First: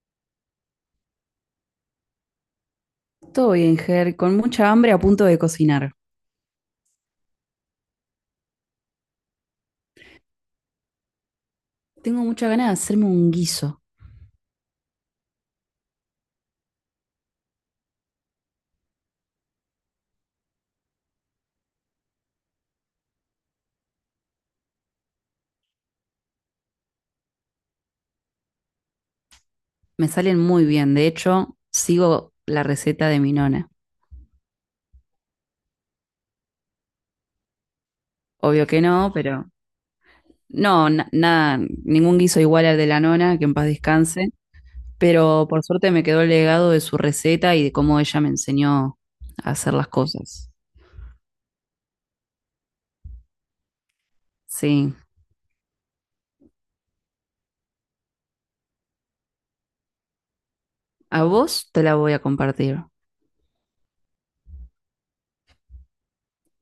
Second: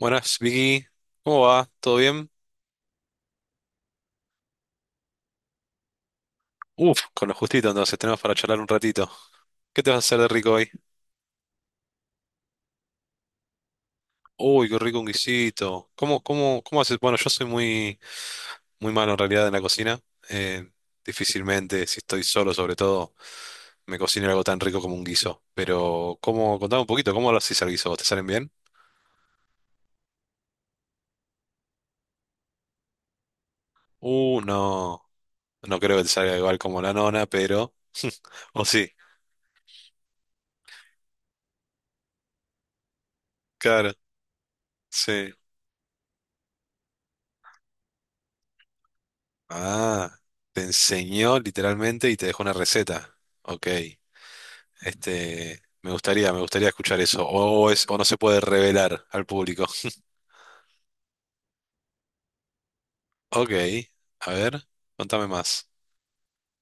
Buenas, Vicky. ¿Cómo va? ¿Todo bien? Todo bien, Ger, con mucha hambre a punto de cocinar. Uf, con lo justito entonces tenemos para charlar un ratito. ¿Qué te vas a hacer de rico hoy? Tengo mucha ganas de hacerme un guiso. Uy, qué rico un guisito. ¿Cómo haces? Bueno, yo soy muy, muy malo en realidad en la cocina. Eh, Difícilmente, si estoy solo sobre todo, me cocino algo tan rico como un guiso. Pero, ¿cómo? Contame un poquito, ¿cómo lo haces al guiso? ¿Vos te salen bien? Me salen muy bien, de hecho, sigo la receta de mi nona. Uh, no, no creo que te salga igual como la nona, pero... O Obvio que sí, no, pero no, nada, ningún guiso igual al de la nona, que en paz claro, descanse. sí. Pero por suerte me quedó el legado de su receta y de cómo ella me enseñó a hacer las Ah, cosas. te enseñó literalmente y te dejó una receta. Ok, Sí, este, me gustaría escuchar eso. O es, o no se puede revelar al público. a vos te la voy a compartir. Ok, a ver, contame más.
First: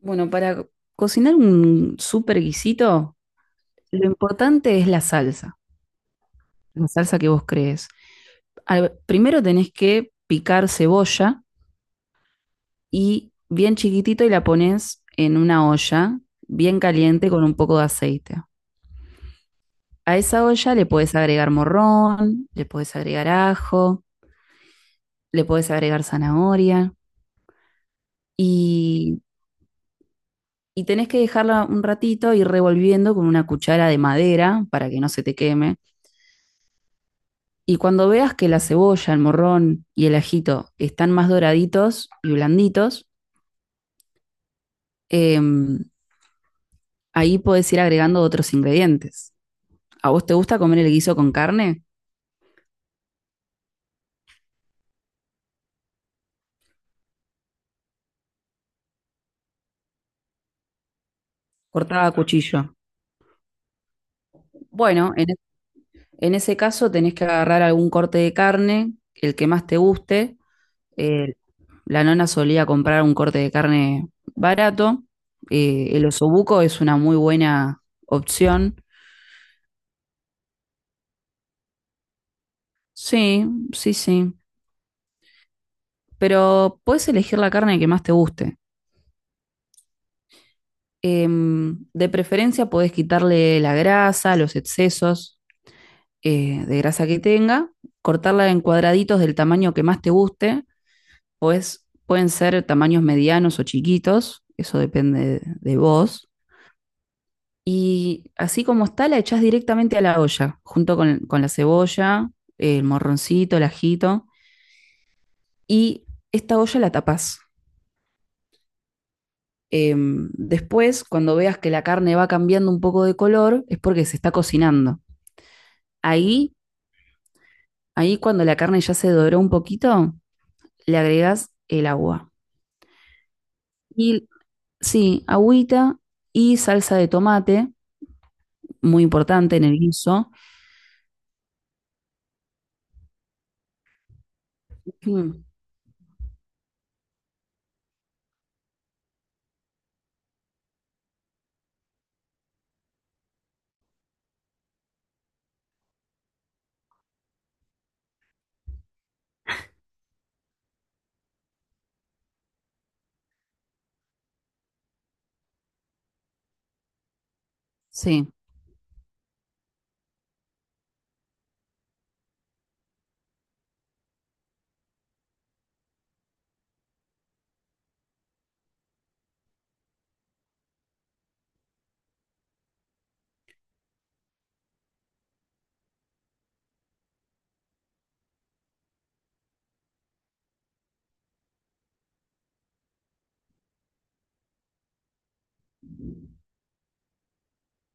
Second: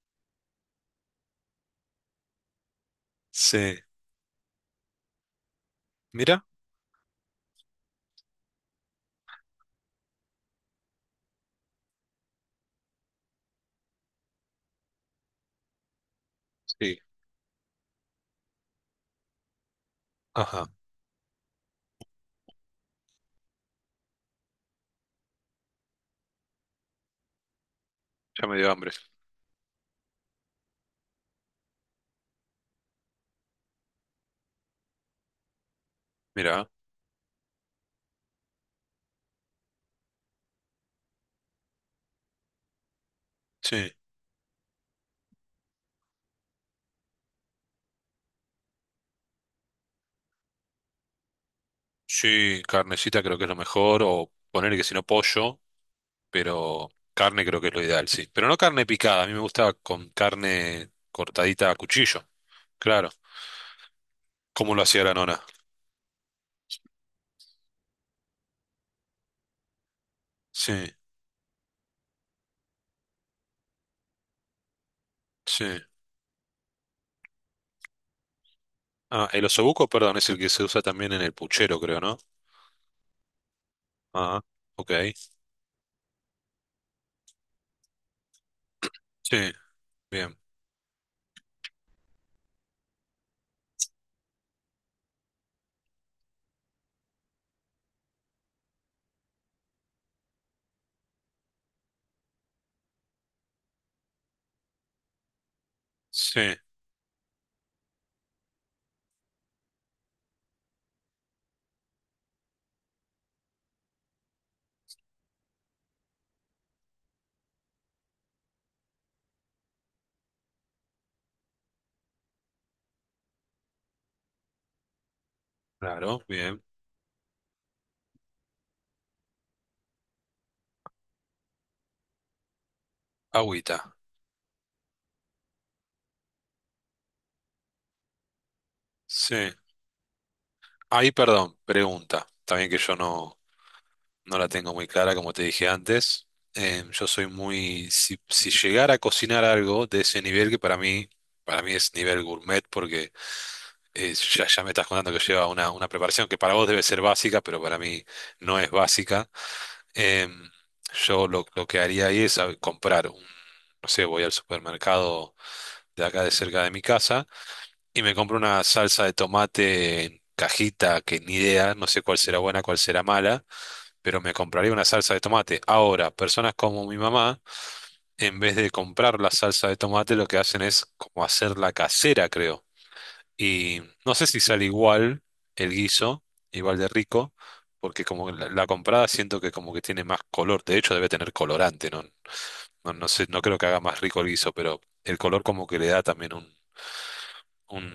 Bueno, para cocinar un super guisito, Sí, lo importante es la salsa. mira, La salsa que vos crees. Primero tenés que picar cebolla y bien chiquitito y la pones en una olla bien sí, caliente con un poco de aceite. A esa ajá, olla le podés agregar morrón, le podés agregar ajo, le podés agregar zanahoria ya me dio hambre. y, y tenés que dejarla un ratito y revolviendo con una cuchara de madera para que no se te queme. Mira, Y cuando veas que la cebolla, el morrón y el ajito están más doraditos y blanditos, sí, em, ahí podés ir agregando otros ingredientes. ¿A vos te gusta comer el guiso con carne? sí, carnecita creo que es lo mejor, o poner que si no pollo, pero carne creo que es lo ideal, sí. Pero no carne picada, a mí me gusta con carne cortadita a Cortada a cuchillo, cuchillo. claro. ¿Cómo lo hacía Bueno, la nona? en ese caso tenés que agarrar algún corte de carne, el que más te guste. Sí, Eh, la nona solía comprar un corte de carne barato. sí. El osobuco es una muy buena opción. Ah, el osobuco, perdón, es el que se usa también en el puchero, creo, ¿no? Sí, sí, sí. Ah, ok. Pero puedes elegir la carne que más te guste. Sí, bien. De preferencia podés quitarle la grasa, los excesos, de grasa que tenga, cortarla en cuadraditos del tamaño que más te guste, pues pueden ser tamaños medianos o chiquitos, eso depende de vos. Sí, Y así como está, la echás directamente a la olla, junto con la cebolla, el morroncito, el ajito, y esta olla la tapás. Después, cuando veas que la carne va cambiando un poco de color, es porque se está cocinando. claro, Ahí, bien. Ahí cuando la carne ya se doró un poquito, le agregas el agua. Agüita. Y Sí, agüita y salsa de tomate, muy Sí. importante en el guiso. Ahí, perdón, pregunta. También que yo no, no la tengo muy clara, como te Mm. dije antes. Yo soy muy. Si, si llegara a cocinar algo de ese nivel, que para mí es nivel gourmet, porque ya, ya me estás contando que lleva una preparación que para vos debe ser básica, pero para mí no es básica. Em, yo lo que haría ahí es a ver, comprar no sé, voy al supermercado de acá de cerca de mi casa y me Sí, compro una salsa de tomate en cajita que ni idea, no sé cuál será buena, cuál será mala, pero me compraría una salsa de tomate. Ahora, personas como mi mamá, en vez de comprar la salsa de tomate, lo que hacen es como hacerla casera, creo. Y no sé si sale igual el guiso, igual de rico. Porque como la comprada siento que como que tiene más color, de hecho debe tener colorante, ¿no? No, no sé, no creo que haga más rico el guiso, pero el color como que le da también un...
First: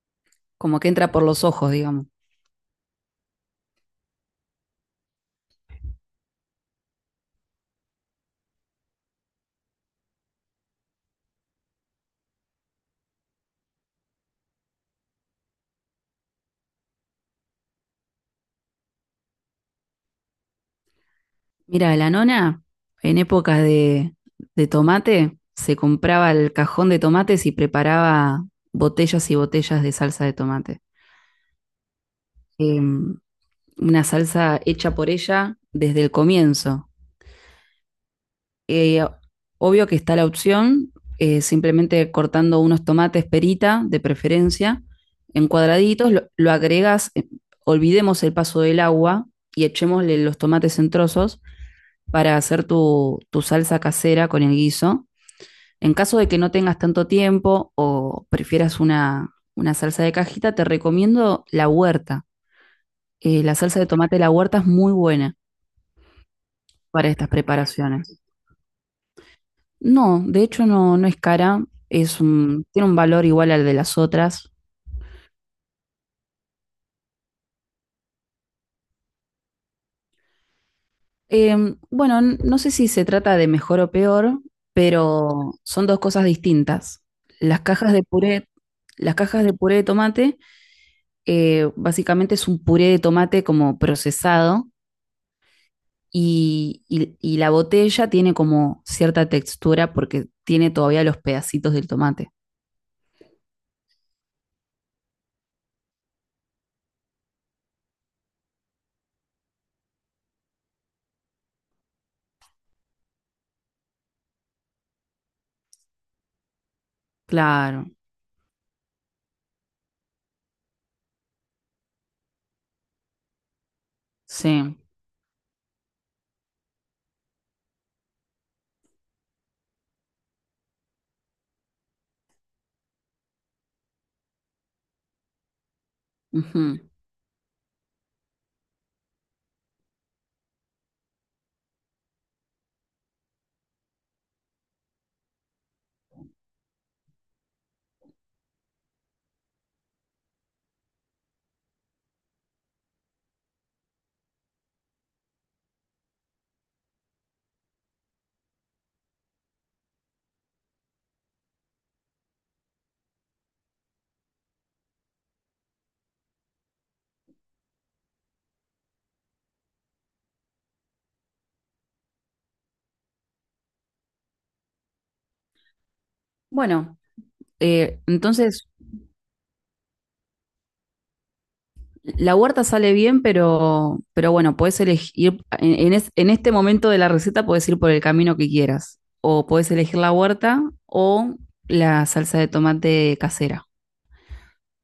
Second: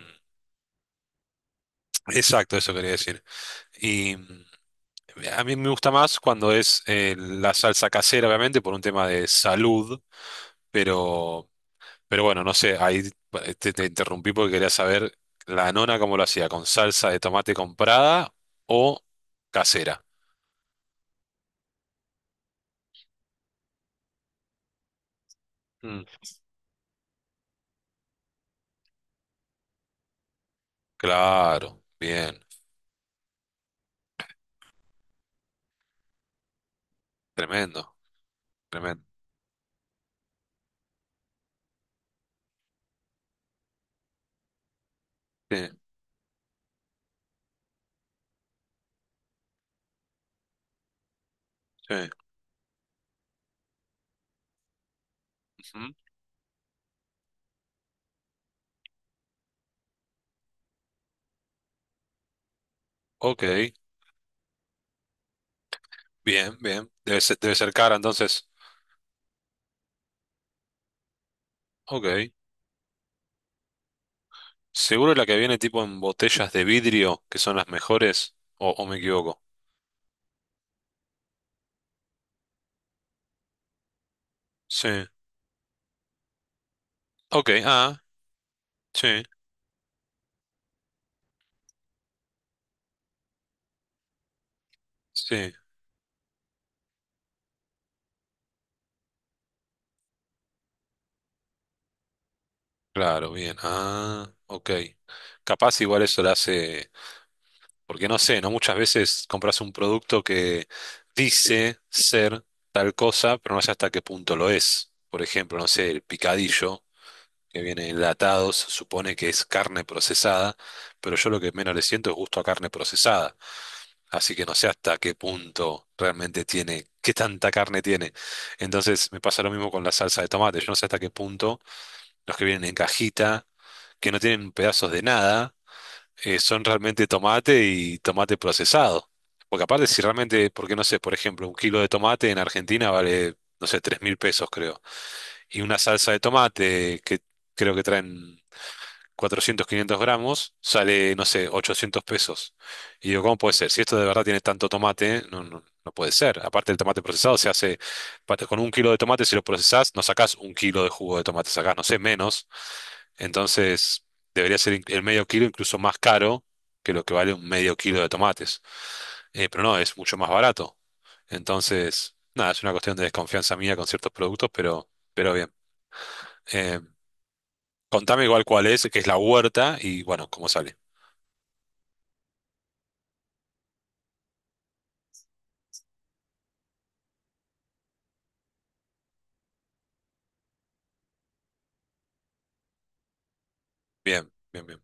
como que entra por los ojos, digamos. Exacto, eso quería decir. Y mm, a mí me gusta más cuando es la salsa casera, obviamente, por un tema de salud, pero, pero bueno, no sé, ahí te interrumpí porque quería saber la nona cómo lo hacía, con salsa de tomate comprada o casera. Mira, la nona, en épocas de tomate, se Mm, compraba el cajón de tomates y preparaba botellas y botellas de salsa de tomate. claro, bien, Em, una salsa hecha por ella desde el comienzo. tremendo, tremendo. eh, Obvio que está la opción, simplemente cortando unos tomates perita, de preferencia, en Sí, cuadraditos, lo agregas, olvidemos el paso del agua y echémosle los tomates en trozos sí, para hacer tu salsa casera con el guiso. ujú. En caso de que no tengas tanto tiempo o prefieras una salsa de cajita, te recomiendo la huerta. Ok, La salsa de tomate de la huerta es muy buena bien, bien. para estas Debe ser cara preparaciones. entonces. No, de hecho no, no es cara, Ok. Tiene un valor igual al de las otras. Seguro la que viene tipo en botellas de vidrio, que son las mejores, o me equivoco. Bueno, no sé si se trata de mejor o peor, Sí. pero son dos cosas distintas. Ok, Las cajas ah, de puré, las sí, cajas de puré de tomate, básicamente es un puré de tomate como procesado sí. y la botella tiene como cierta textura porque tiene todavía los pedacitos del tomate. Claro, bien. Ah, ok. Capaz igual eso la hace, porque no sé, ¿no? Muchas veces compras un producto que dice ser tal cosa, pero no sé hasta qué punto lo es. Por ejemplo, no sé, el picadillo, que Claro, viene enlatado, se supone que es carne procesada, pero yo lo que menos le siento es gusto a carne procesada. Así que no sé sí. hasta qué punto realmente tiene, qué tanta carne tiene. Entonces me pasa lo mismo con la salsa de tomate. Yo no sé hasta qué punto los que vienen en cajita, que no tienen pedazos de nada, son Ujú. realmente tomate y tomate procesado. Porque aparte, si realmente, porque no sé, por ejemplo, un kilo de tomate en Argentina vale, no sé, 3.000 pesos creo. Y una salsa de tomate que creo que traen 400 500 gramos, sale, no sé, 800 pesos. Y digo, ¿cómo puede ser? Si esto de verdad tiene tanto tomate, no, no, no puede ser. Aparte el tomate procesado se hace, con un kilo de tomate, si lo procesás, no sacás un kilo de jugo de tomate, sacás, no sé, menos. Entonces, debería ser el medio kilo incluso más caro que lo que vale un medio kilo de tomates. Pero no, es mucho más barato. Entonces, nada, es una cuestión de desconfianza mía con ciertos productos, pero bien. Eh, Bueno, Contame igual cuál entonces... es, que es la huerta y bueno, cómo sale. La huerta sale bien, pero bueno, puedes elegir, en este momento de la receta puedes ir por el camino que quieras. O puedes elegir la huerta o la salsa de tomate casera. Bien, bien, bien.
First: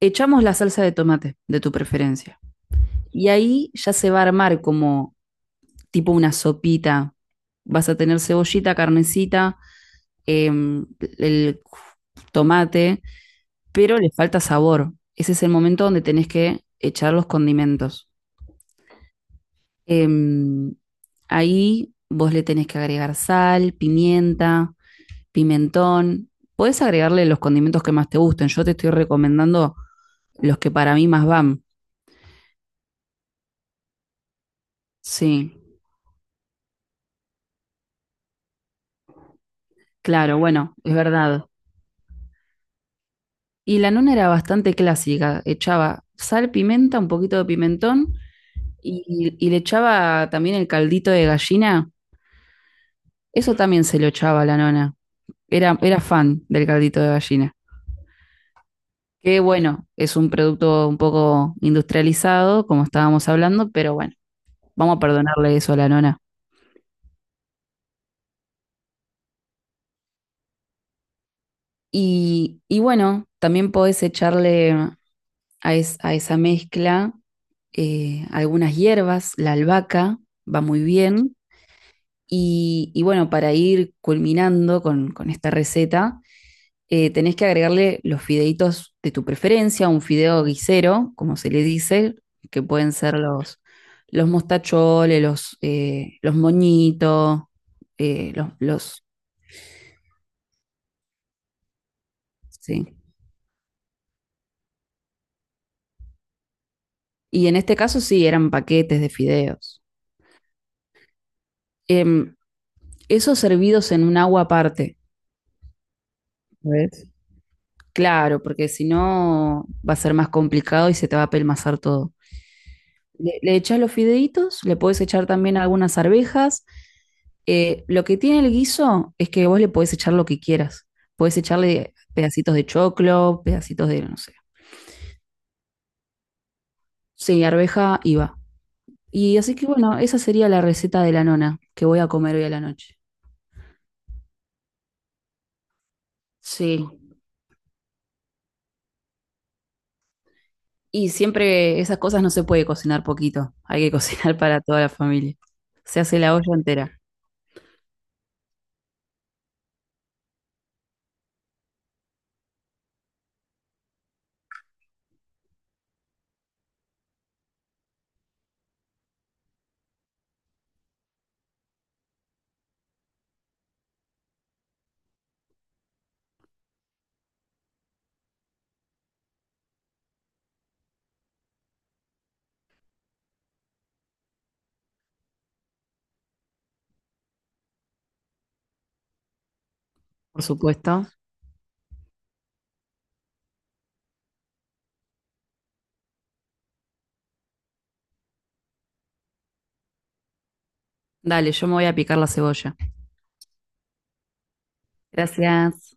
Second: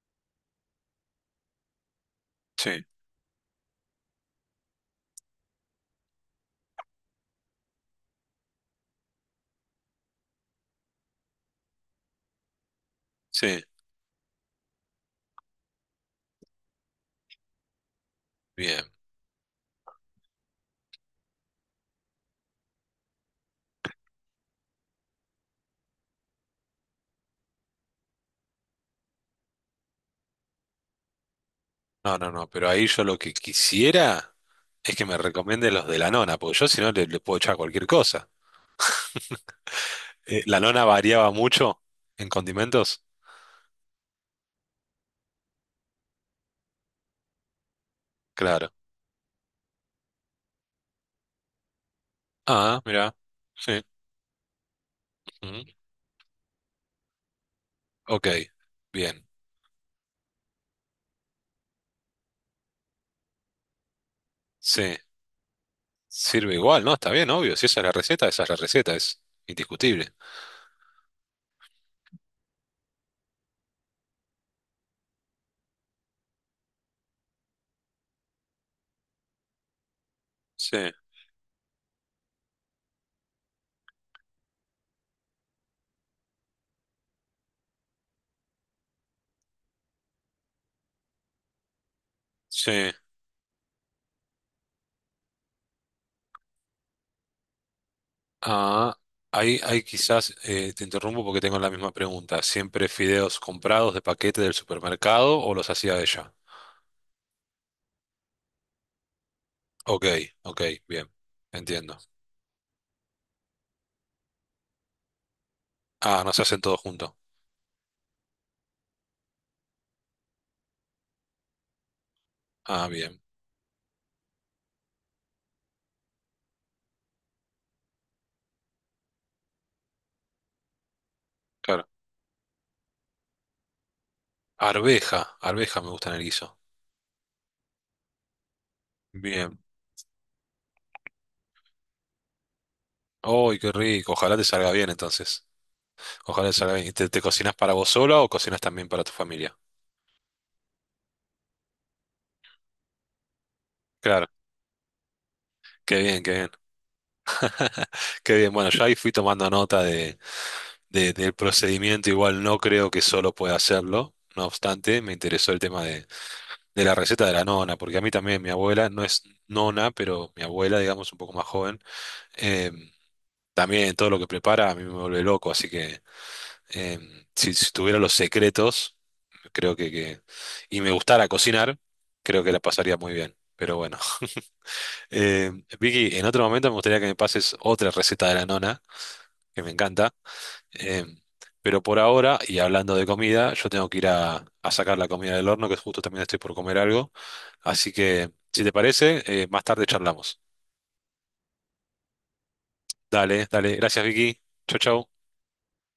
Echamos la salsa de tomate de tu preferencia. Sí, Y ahí ya se va a armar como tipo una sopita. Vas a tener cebollita, carnecita, em, el tomate, sí, pero le falta sabor. Ese es el momento donde tenés que echar los condimentos. bien. Em, Ahí vos le tenés que agregar sal, pimienta, pimentón. Podés agregarle los condimentos que más te gusten. Yo te estoy recomendando los que para mí más van. No, no, no, pero ahí yo lo que quisiera es que me Sí, recomiende los de la nona, porque yo si no le, le puedo echar cualquier cosa. claro, La bueno, nona es variaba verdad. mucho en condimentos, Y la nona era bastante clásica. Echaba sal, pimienta, un poquito de pimentón claro. Y le echaba también el caldito de gallina. Ah, mira, Eso sí. también se lo echaba a la nona. Ujú, Era, era fan del caldito de gallina. ok, bien. Que bueno, es un producto un poco industrializado, como estábamos hablando, pero bueno, Sí, vamos a perdonarle eso a la nona. sirve igual, ¿no? Está bien, obvio. Si esa es la receta, esa es la receta, es indiscutible. Y bueno, también podés echarle a esa mezcla, algunas hierbas, la albahaca va Sí, muy bien. Y bueno, para ir culminando con esta receta, tenés que agregarle los fideitos de tu preferencia, un fideo guisero, como se le dice, que sí. pueden ser los mostacholes, los moñitos, eh, los, Ah, los- ahí quizás te interrumpo porque tengo la misma pregunta. ¿Siempre sí. fideos comprados de paquete del supermercado o los hacía ella? Y en este caso sí, eran paquetes de fideos. Ok, ok, bien, entiendo. Em, Esos servidos en un agua aparte. Ah, no se hacen todos ¿Ves? juntos. Claro, porque si no va a ser más complicado y se te va a pelmazar todo. Ah, bien, Le echás los fideitos, le podés echar también algunas arvejas. Lo que tiene el guiso es que vos le podés echar lo que quieras. Podés claro. echarle pedacitos de choclo, pedacitos de, no sé. Arveja, arveja me gusta en el guiso. Sí, arveja y va. Y así Bien. que bueno, esa sería la receta de la nona que voy a comer hoy a la noche. ¡Ay, qué rico! Ojalá te salga bien entonces. Ojalá te salga Sí. bien. ¿Y ¿Te, te cocinas para vos sola o cocinas también para tu familia? Y siempre esas cosas no se puede cocinar poquito. Hay que Claro, cocinar para toda la familia. qué Se hace bien, qué la bien. olla entera, Qué bien, bueno, yo ahí fui tomando nota del procedimiento, igual no creo que solo pueda hacerlo. No obstante, me interesó el tema de la receta de la nona, porque a mí también mi abuela no es nona, pero mi abuela, digamos, un poco más joven, eh, también todo lo que prepara a mí me vuelve loco, así que si, si tuviera los secretos, creo que y me gustara cocinar, creo que la pasaría muy bien. Pero bueno, Eh, Vicky, en otro momento me gustaría que me pases otra receta de la nona, que me encanta. por supuesto. Em, pero por ahora, y hablando de comida, yo tengo que ir a sacar la comida del horno, que justo también estoy por comer algo. Así que, si te parece, más tarde charlamos. Dale, yo me voy a picar la cebolla. Dale, dale. Gracias, Vicky. Chau, chau. Gracias.